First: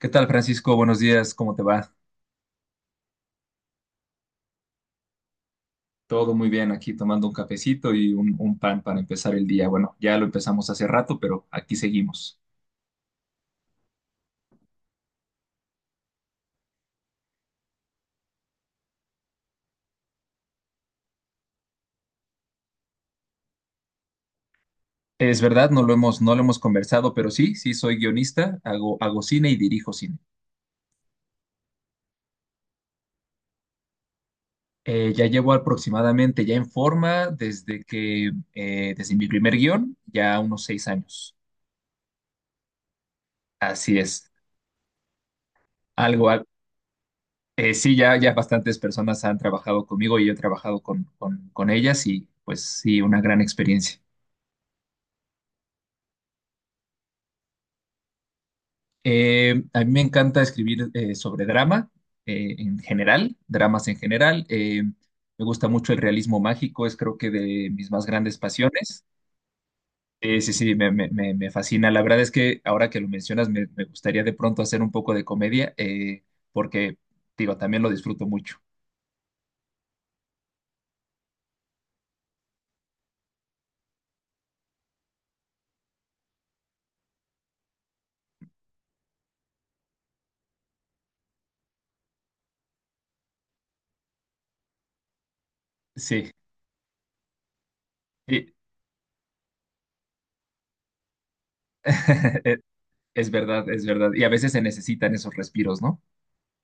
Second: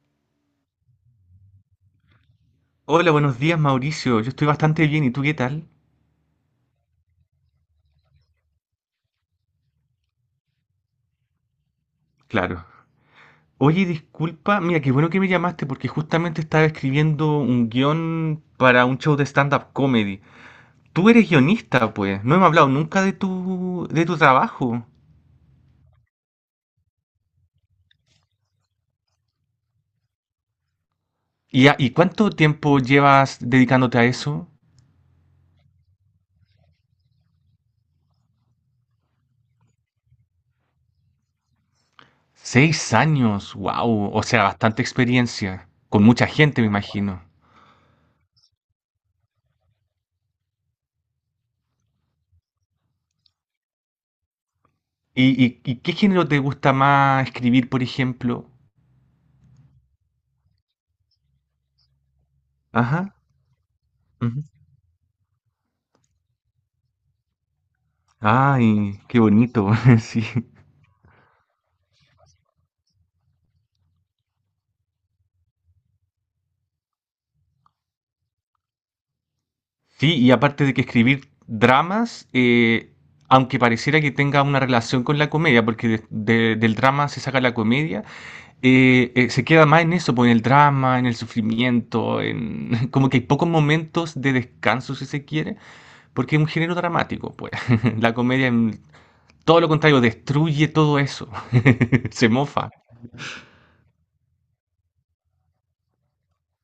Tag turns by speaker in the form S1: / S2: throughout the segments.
S1: ¿Qué tal, Francisco? Buenos días, ¿cómo te va?
S2: Hola, buenos días, Mauricio. Yo estoy bastante bien, ¿y tú qué tal?
S1: Todo muy bien aquí, tomando un cafecito y un pan para empezar el día. Bueno, ya lo empezamos hace rato, pero aquí seguimos.
S2: Claro. Oye, disculpa, mira, qué bueno que me llamaste porque justamente estaba escribiendo un guión para un show de stand-up comedy. Tú eres guionista, pues. No hemos hablado nunca de de tu trabajo.
S1: Es verdad, no lo hemos conversado, pero sí, sí soy guionista, hago cine y dirijo cine.
S2: ¿Y, y cuánto tiempo llevas dedicándote a eso?
S1: Ya llevo aproximadamente, ya en forma, desde mi primer guión, ya unos 6 años.
S2: Seis años,
S1: Así
S2: wow. O
S1: es,
S2: sea, bastante experiencia. Con mucha
S1: algo, al-
S2: gente, me imagino.
S1: sí, ya bastantes personas han trabajado conmigo y yo he trabajado con ellas y pues sí, una gran experiencia.
S2: ¿Y, y qué género te gusta más escribir, por ejemplo?
S1: A mí me encanta escribir sobre drama en
S2: Ajá.
S1: general, dramas en general. Me gusta mucho el realismo mágico, es creo que de mis más grandes
S2: Ay,
S1: pasiones.
S2: qué bonito, sí.
S1: Sí, sí, me fascina. La verdad es que ahora que lo mencionas, me gustaría de pronto hacer un poco de comedia, porque, digo, también lo disfruto mucho.
S2: Sí, y aparte de que escribir dramas, aunque pareciera que tenga una relación con la comedia, porque del drama se saca la comedia, se queda más en eso, pues, en el drama, en el sufrimiento, en como que hay pocos momentos de descanso, si se quiere,
S1: Sí,
S2: porque es un género dramático, pues. La comedia,
S1: y-
S2: en todo lo contrario, destruye todo eso, se mofa.
S1: es verdad, es verdad. Y a veces se necesitan esos respiros, ¿no?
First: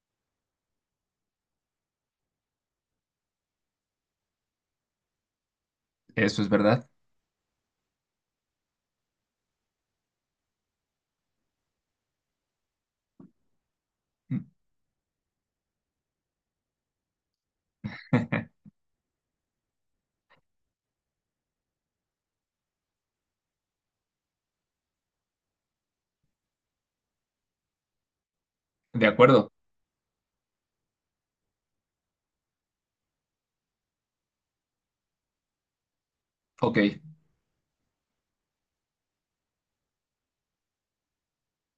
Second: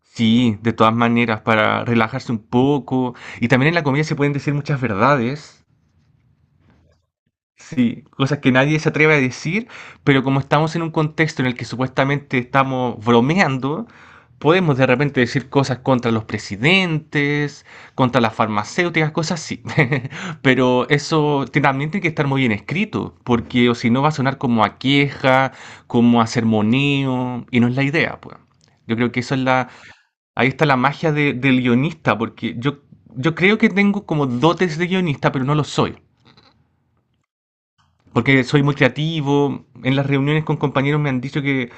S2: Sí, de todas maneras, para relajarse un poco. Y también en la comida se pueden decir muchas verdades.
S1: Eso es verdad.
S2: Sí, cosas que nadie se atreve a decir, pero como estamos en un contexto en el que supuestamente estamos bromeando, podemos de repente decir cosas contra los presidentes, contra las farmacéuticas, cosas así. Pero también tiene que estar muy bien escrito, porque o si no va a sonar como a queja, como a sermoneo, y no es la idea, pues. Yo
S1: De
S2: creo que eso es
S1: acuerdo.
S2: la, ahí está la magia del guionista, porque yo creo que tengo como dotes de guionista, pero no lo soy.
S1: Ok.
S2: Porque soy muy creativo, en las reuniones con compañeros me han dicho que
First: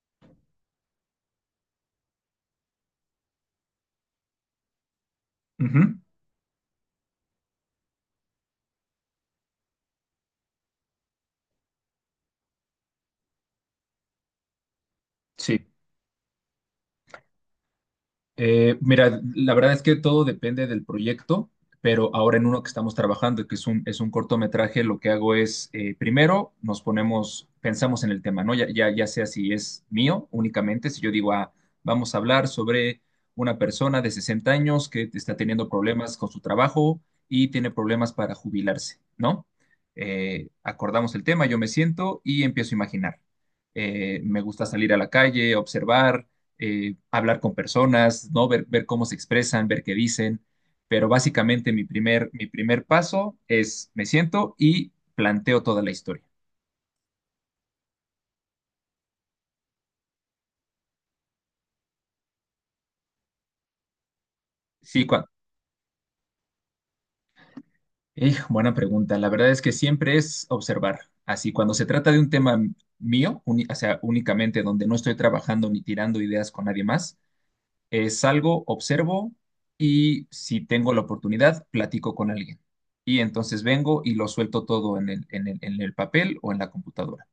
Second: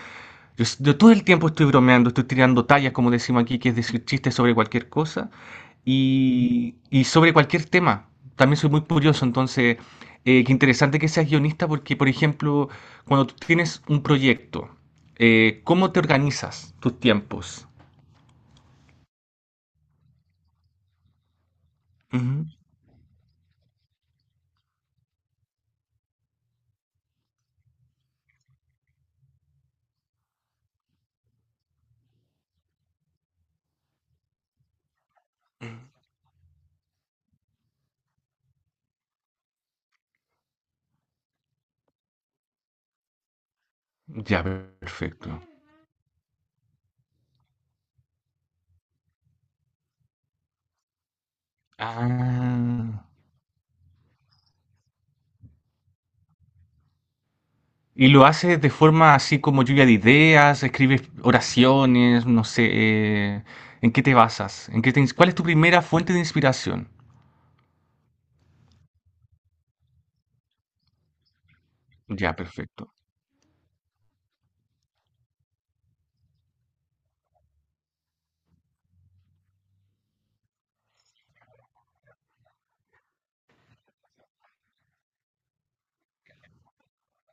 S2: yo todo el tiempo estoy bromeando, estoy tirando tallas, como decimos aquí, que es decir chistes sobre cualquier cosa
S1: Ujú.
S2: y sobre cualquier tema. También soy muy curioso, entonces, qué interesante que seas guionista porque, por ejemplo, cuando tú tienes un proyecto,
S1: Sí.
S2: ¿cómo te organizas tus tiempos?
S1: Mira, la verdad es que todo depende del proyecto, pero ahora en
S2: Ujú.
S1: uno que estamos trabajando, que es es un cortometraje, lo que hago es, primero nos ponemos, pensamos en el tema, ¿no? Ya sea si es mío únicamente, si yo digo, ah, vamos a hablar sobre una persona de 60 años que está teniendo problemas con su trabajo y tiene problemas para jubilarse, ¿no? Acordamos el tema, yo me siento y empiezo a imaginar. Me
S2: Ya,
S1: gusta salir a la
S2: perfecto.
S1: calle, observar hablar con personas, ¿no? Ver cómo se expresan, ver qué dicen. Pero básicamente mi primer
S2: Ah.
S1: paso es me siento y planteo toda la historia.
S2: Y lo hace de forma así como lluvia de ideas, escribes oraciones, no sé, ¿en qué te basas? ¿En qué te
S1: Sí,
S2: ins-
S1: cua-
S2: ¿Cuál es tu primera fuente de inspiración?
S1: buena pregunta. La verdad es que siempre es observar. Así, cuando se trata de un
S2: Ya,
S1: tema
S2: perfecto.
S1: mío, o sea, únicamente donde no estoy trabajando ni tirando ideas con nadie más, salgo, observo y si tengo la oportunidad, platico con alguien. Y entonces vengo y lo suelto todo en el papel o en la computadora.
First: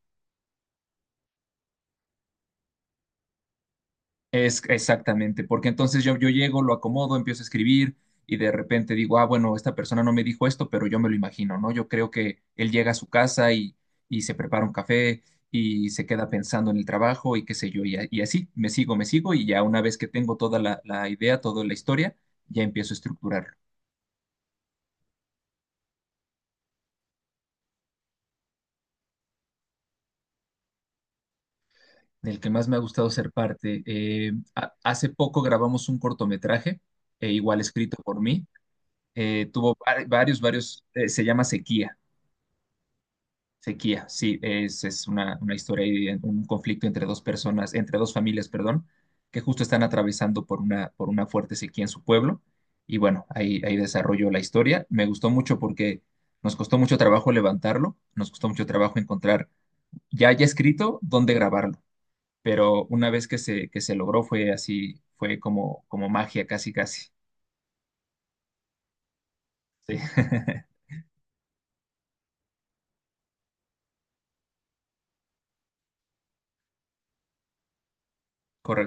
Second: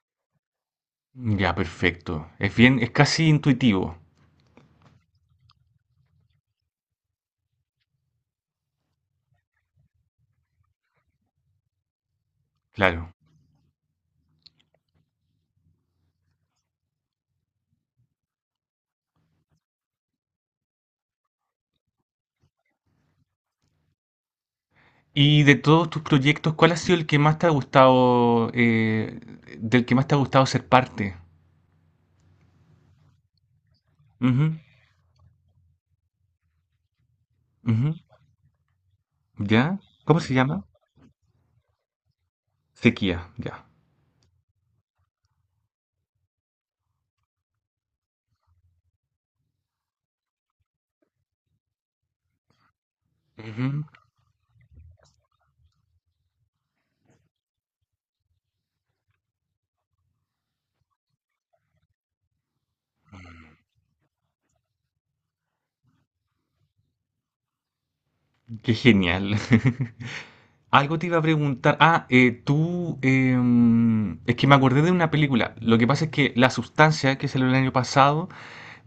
S2: Ya, perfecto. Es bien, es casi intuitivo,
S1: Es exactamente, porque entonces yo llego, lo acomodo, empiezo a escribir y de repente digo, ah, bueno, esta persona no me dijo esto, pero yo me lo imagino, ¿no? Yo creo que él llega a su
S2: claro.
S1: casa y se prepara un café y se queda pensando en el trabajo y qué sé yo, y así me sigo y ya una vez que tengo toda la idea, toda la historia, ya empiezo a estructurarlo.
S2: Y de todos tus proyectos, ¿cuál ha sido el que más te ha gustado, del que más te ha gustado ser parte?
S1: Del que más me ha gustado ser parte,
S2: Ujú,
S1: hace poco grabamos un cortometraje, igual
S2: ujú.
S1: escrito por mí,
S2: ¿Ya? ¿Cómo se llama?
S1: varios, se llama Sequía.
S2: Sequía, ya.
S1: Sequía, sí, es una historia y un conflicto entre dos personas, entre dos familias, perdón, que justo están atravesando por una fuerte sequía en su pueblo. Y bueno, ahí, ahí
S2: Ujú.
S1: desarrolló la historia. Me gustó mucho porque nos costó mucho trabajo levantarlo, nos costó mucho trabajo encontrar ya ya escrito dónde grabarlo, pero una vez que que se logró fue así, fue como, como magia, casi, casi.
S2: Qué genial.
S1: Sí.
S2: Algo te iba a preguntar. Ah, es que me acordé de una película. Lo que pasa es que La Sustancia, que salió el año pasado,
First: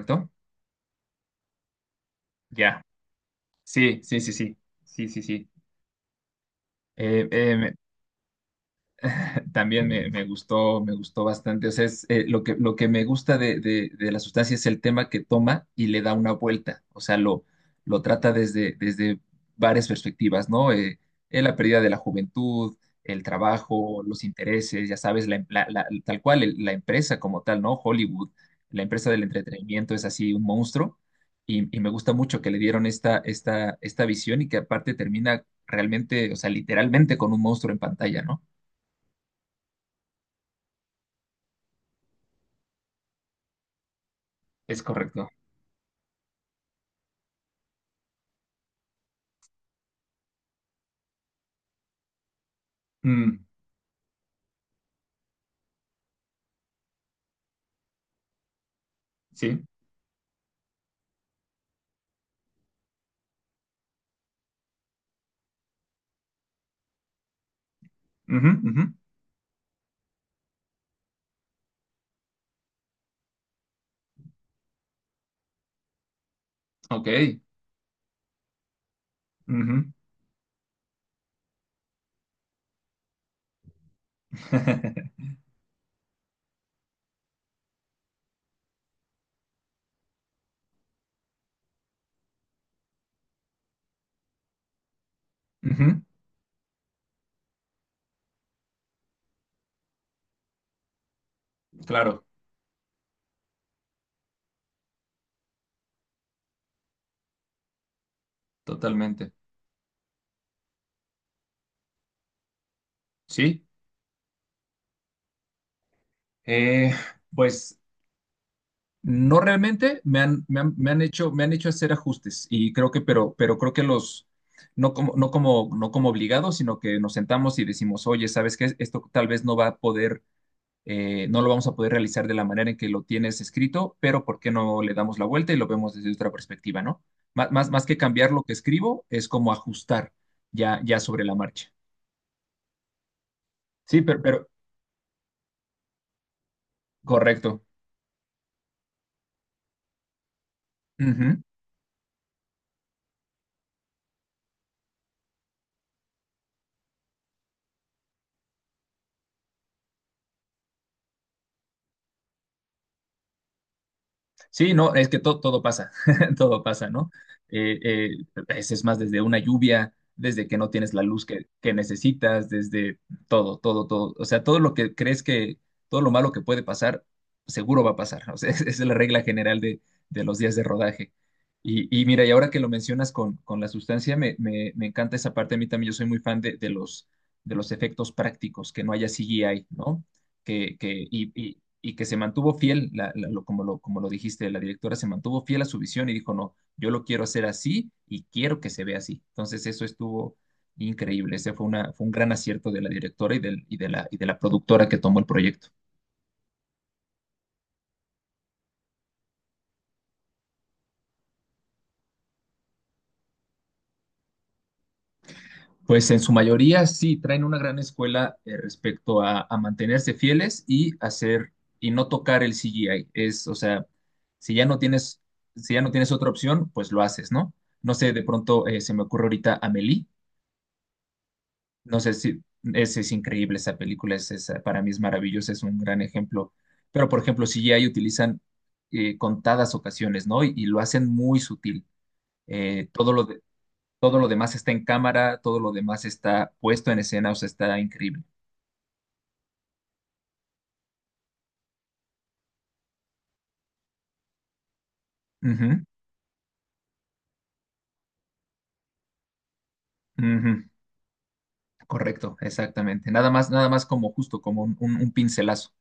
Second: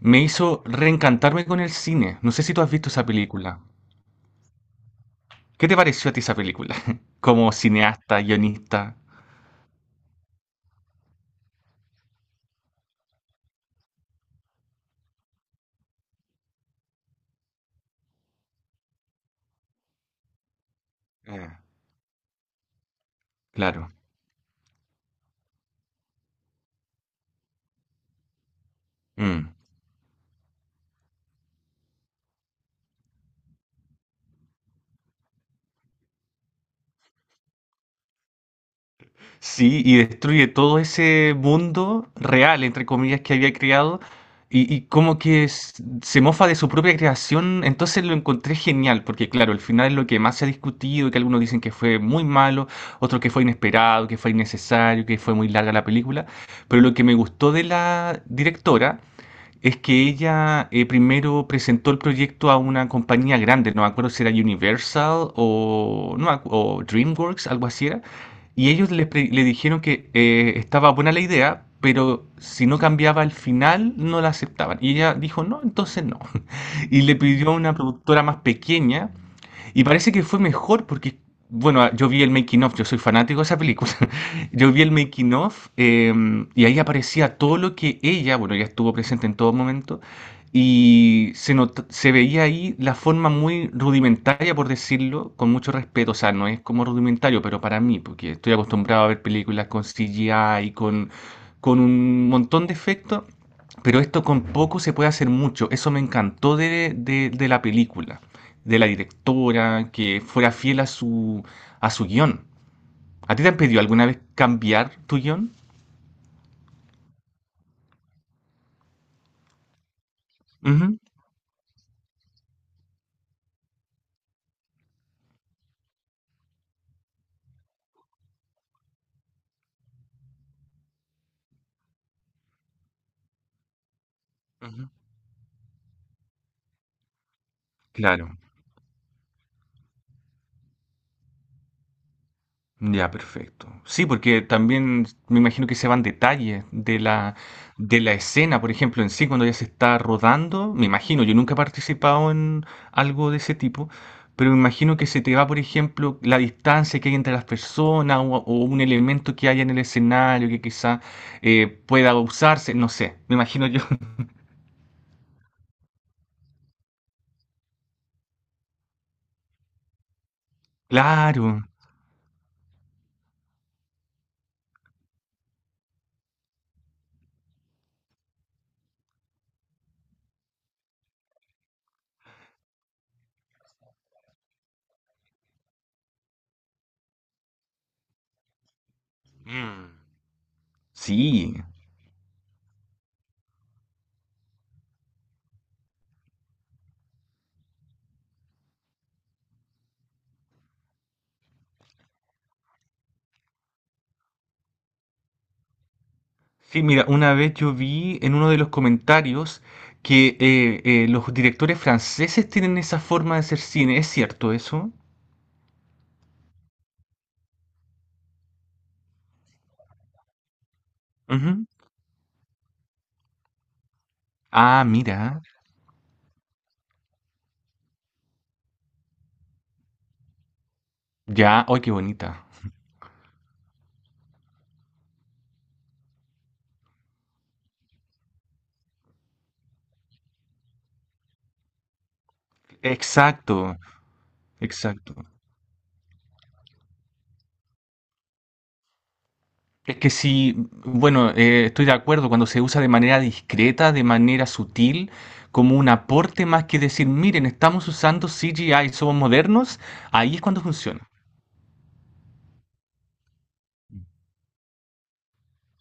S2: me hizo reencantarme con el cine. No sé si tú has
S1: Ya.
S2: visto esa película.
S1: Sí, sí, sí, sí. Sí, sí, sí.
S2: ¿Qué te pareció a ti esa película?
S1: Eh,
S2: Como
S1: eh,
S2: cineasta, guionista.
S1: también me gustó bastante. O sea, es, lo que me gusta de la sustancia es el tema que toma y le da una vuelta. O sea, lo trata desde, desde varias perspectivas, ¿no? La
S2: Ah,
S1: pérdida de la juventud, el
S2: claro.
S1: trabajo, los intereses, ya sabes, la, em- la- la- tal cual, la empresa como tal, ¿no? Hollywood, la empresa del
S2: Mm.
S1: entretenimiento es así un monstruo. Y me gusta mucho que le dieron esta visión y que aparte termina realmente, o sea, literalmente con un monstruo en pantalla, ¿no?
S2: Sí, y destruye todo ese mundo real, entre comillas, que había creado,
S1: Es
S2: y como
S1: correcto.
S2: que se mofa de su propia creación, entonces lo encontré genial, porque claro, el final es lo que más se ha discutido, que algunos dicen que fue muy malo, otros que
S1: Mm,
S2: fue inesperado, que fue innecesario, que fue muy larga la película, pero lo que me gustó de la directora
S1: sí.
S2: es que ella primero presentó el proyecto a una compañía grande, no me acuerdo si era Universal o, no, o DreamWorks, algo así era,
S1: Ujú,
S2: y
S1: ujú.
S2: ellos le dijeron que estaba buena la idea, pero si no cambiaba el final no la aceptaban. Y ella dijo, no, entonces no. Y le
S1: Ok.
S2: pidió a una productora más pequeña y
S1: Ujú.
S2: parece que fue mejor porque, bueno, yo vi el making of, yo soy fanático de esa película. Yo vi el making of y ahí aparecía todo lo que ella, bueno, ella estuvo presente en todo momento y se veía ahí la forma muy rudimentaria, por decirlo, con mucho
S1: Ujú,
S2: respeto. O sea, no es como rudimentario, pero para mí, porque estoy acostumbrado a ver películas con CGI con
S1: claro,
S2: un montón de efectos, pero esto con poco se puede hacer mucho. Eso me encantó de de la película de la
S1: totalmente.
S2: directora, que fuera fiel a su guión. ¿A ti te han
S1: Sí.
S2: pedido alguna vez cambiar tu guión?
S1: Eh, pues no realmente
S2: Ujú,
S1: me han hecho hacer ajustes y creo que, pero creo que los, no como obligados, sino que nos sentamos y decimos, oye, ¿sabes qué? Esto tal vez no va a poder no lo vamos a poder realizar de la manera en que lo tienes escrito, pero ¿por qué no
S2: ujú.
S1: le damos la vuelta y lo vemos desde otra perspectiva, ¿no? Más que cambiar
S2: Claro,
S1: lo que escribo, es como ajustar ya, ya sobre la marcha.
S2: ya, perfecto.
S1: Sí,
S2: Sí, porque
S1: pero
S2: también me imagino que se van detalles
S1: correcto.
S2: de la escena, por ejemplo, en sí, cuando ya se está rodando, me imagino, yo
S1: Ujú.
S2: nunca he participado en algo de ese tipo, pero me imagino que se te va, por ejemplo, la distancia que hay entre las personas o un elemento que haya en el escenario que quizá pueda usarse, no sé, me imagino yo.
S1: Sí, no, es que todo pasa, todo pasa, ¿no? Eh, eh, es más, desde una lluvia, desde que no tienes la luz
S2: Claro,
S1: que necesitas, desde todo, todo, todo. O sea, todo lo que crees que, todo lo malo que puede pasar, seguro va a pasar. O sea, esa es la regla general de los días de rodaje. Y mira, y ahora que lo mencionas con la sustancia, me encanta esa parte. A mí también yo soy muy fan de los efectos prácticos, que no haya CGI, ¿no?
S2: sí.
S1: Y que se mantuvo fiel, como lo dijiste, la directora se mantuvo fiel a su visión y dijo, no, yo lo quiero hacer así y quiero que se vea así. Entonces eso estuvo increíble, fue un gran acierto de la directora y de la productora que tomó el proyecto.
S2: Sí, mira, una vez yo vi en uno de los comentarios que los directores franceses tienen esa forma de hacer cine. ¿Es cierto eso?
S1: Pues en su mayoría sí traen una gran escuela respecto a mantenerse fieles y hacer
S2: Ujú.
S1: y no tocar el CGI. Es, o sea, si ya no
S2: Ah,
S1: tienes,
S2: mira.
S1: si ya no tienes otra opción, pues lo haces, ¿no? No sé, de pronto se me ocurre ahorita Amélie.
S2: Ya, ¡ay, qué
S1: No sé si
S2: bonita!
S1: es, es- increíble esa película, es, para mí es maravillosa, es un gran ejemplo. Pero, por ejemplo, CGI utilizan contadas ocasiones, ¿no? Y lo hacen muy sutil. Eh, todo lo de-
S2: Exacto,
S1: todo lo demás está en
S2: exacto.
S1: cámara, todo lo demás está puesto en escena, o sea, está increíble.
S2: Es que sí, bueno, estoy de acuerdo cuando se usa de manera discreta, de manera sutil, como
S1: Ujú,
S2: un aporte más que decir, miren, estamos usando CGI, somos modernos, ahí es cuando
S1: ujú,
S2: funciona.
S1: Correcto, exactamente. Nada más como justo, como un pincelazo.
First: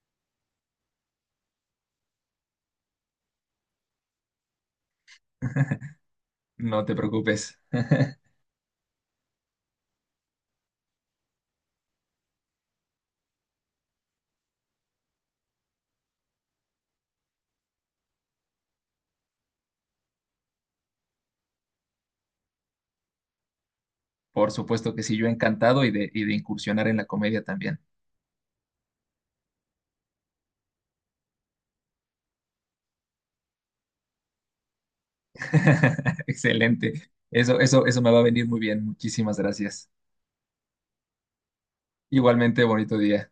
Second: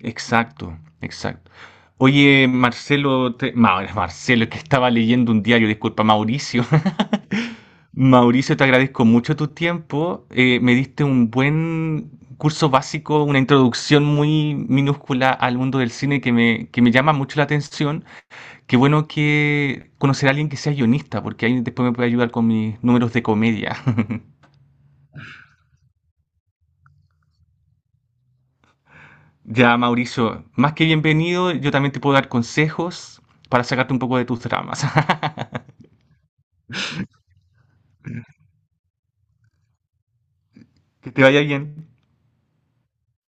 S2: Exacto, exacto. Oye, Marcelo, Marcelo, es que estaba leyendo un diario, disculpa, Mauricio.
S1: No te preocupes.
S2: Mauricio, te agradezco mucho tu tiempo. Me diste un buen curso básico, una introducción muy minúscula al mundo del cine que me llama mucho la atención. Qué bueno que conocer a alguien que sea guionista, porque ahí después me puede ayudar con mis números de comedia.
S1: Por supuesto que sí, yo encantado y de incursionar en la comedia también.
S2: Ya, Mauricio, más que bienvenido, yo también te puedo dar consejos para sacarte un poco de tus dramas.
S1: Excelente. Eso me va a venir muy bien. Muchísimas gracias.
S2: Que te vaya bien.
S1: Igualmente, bonito día.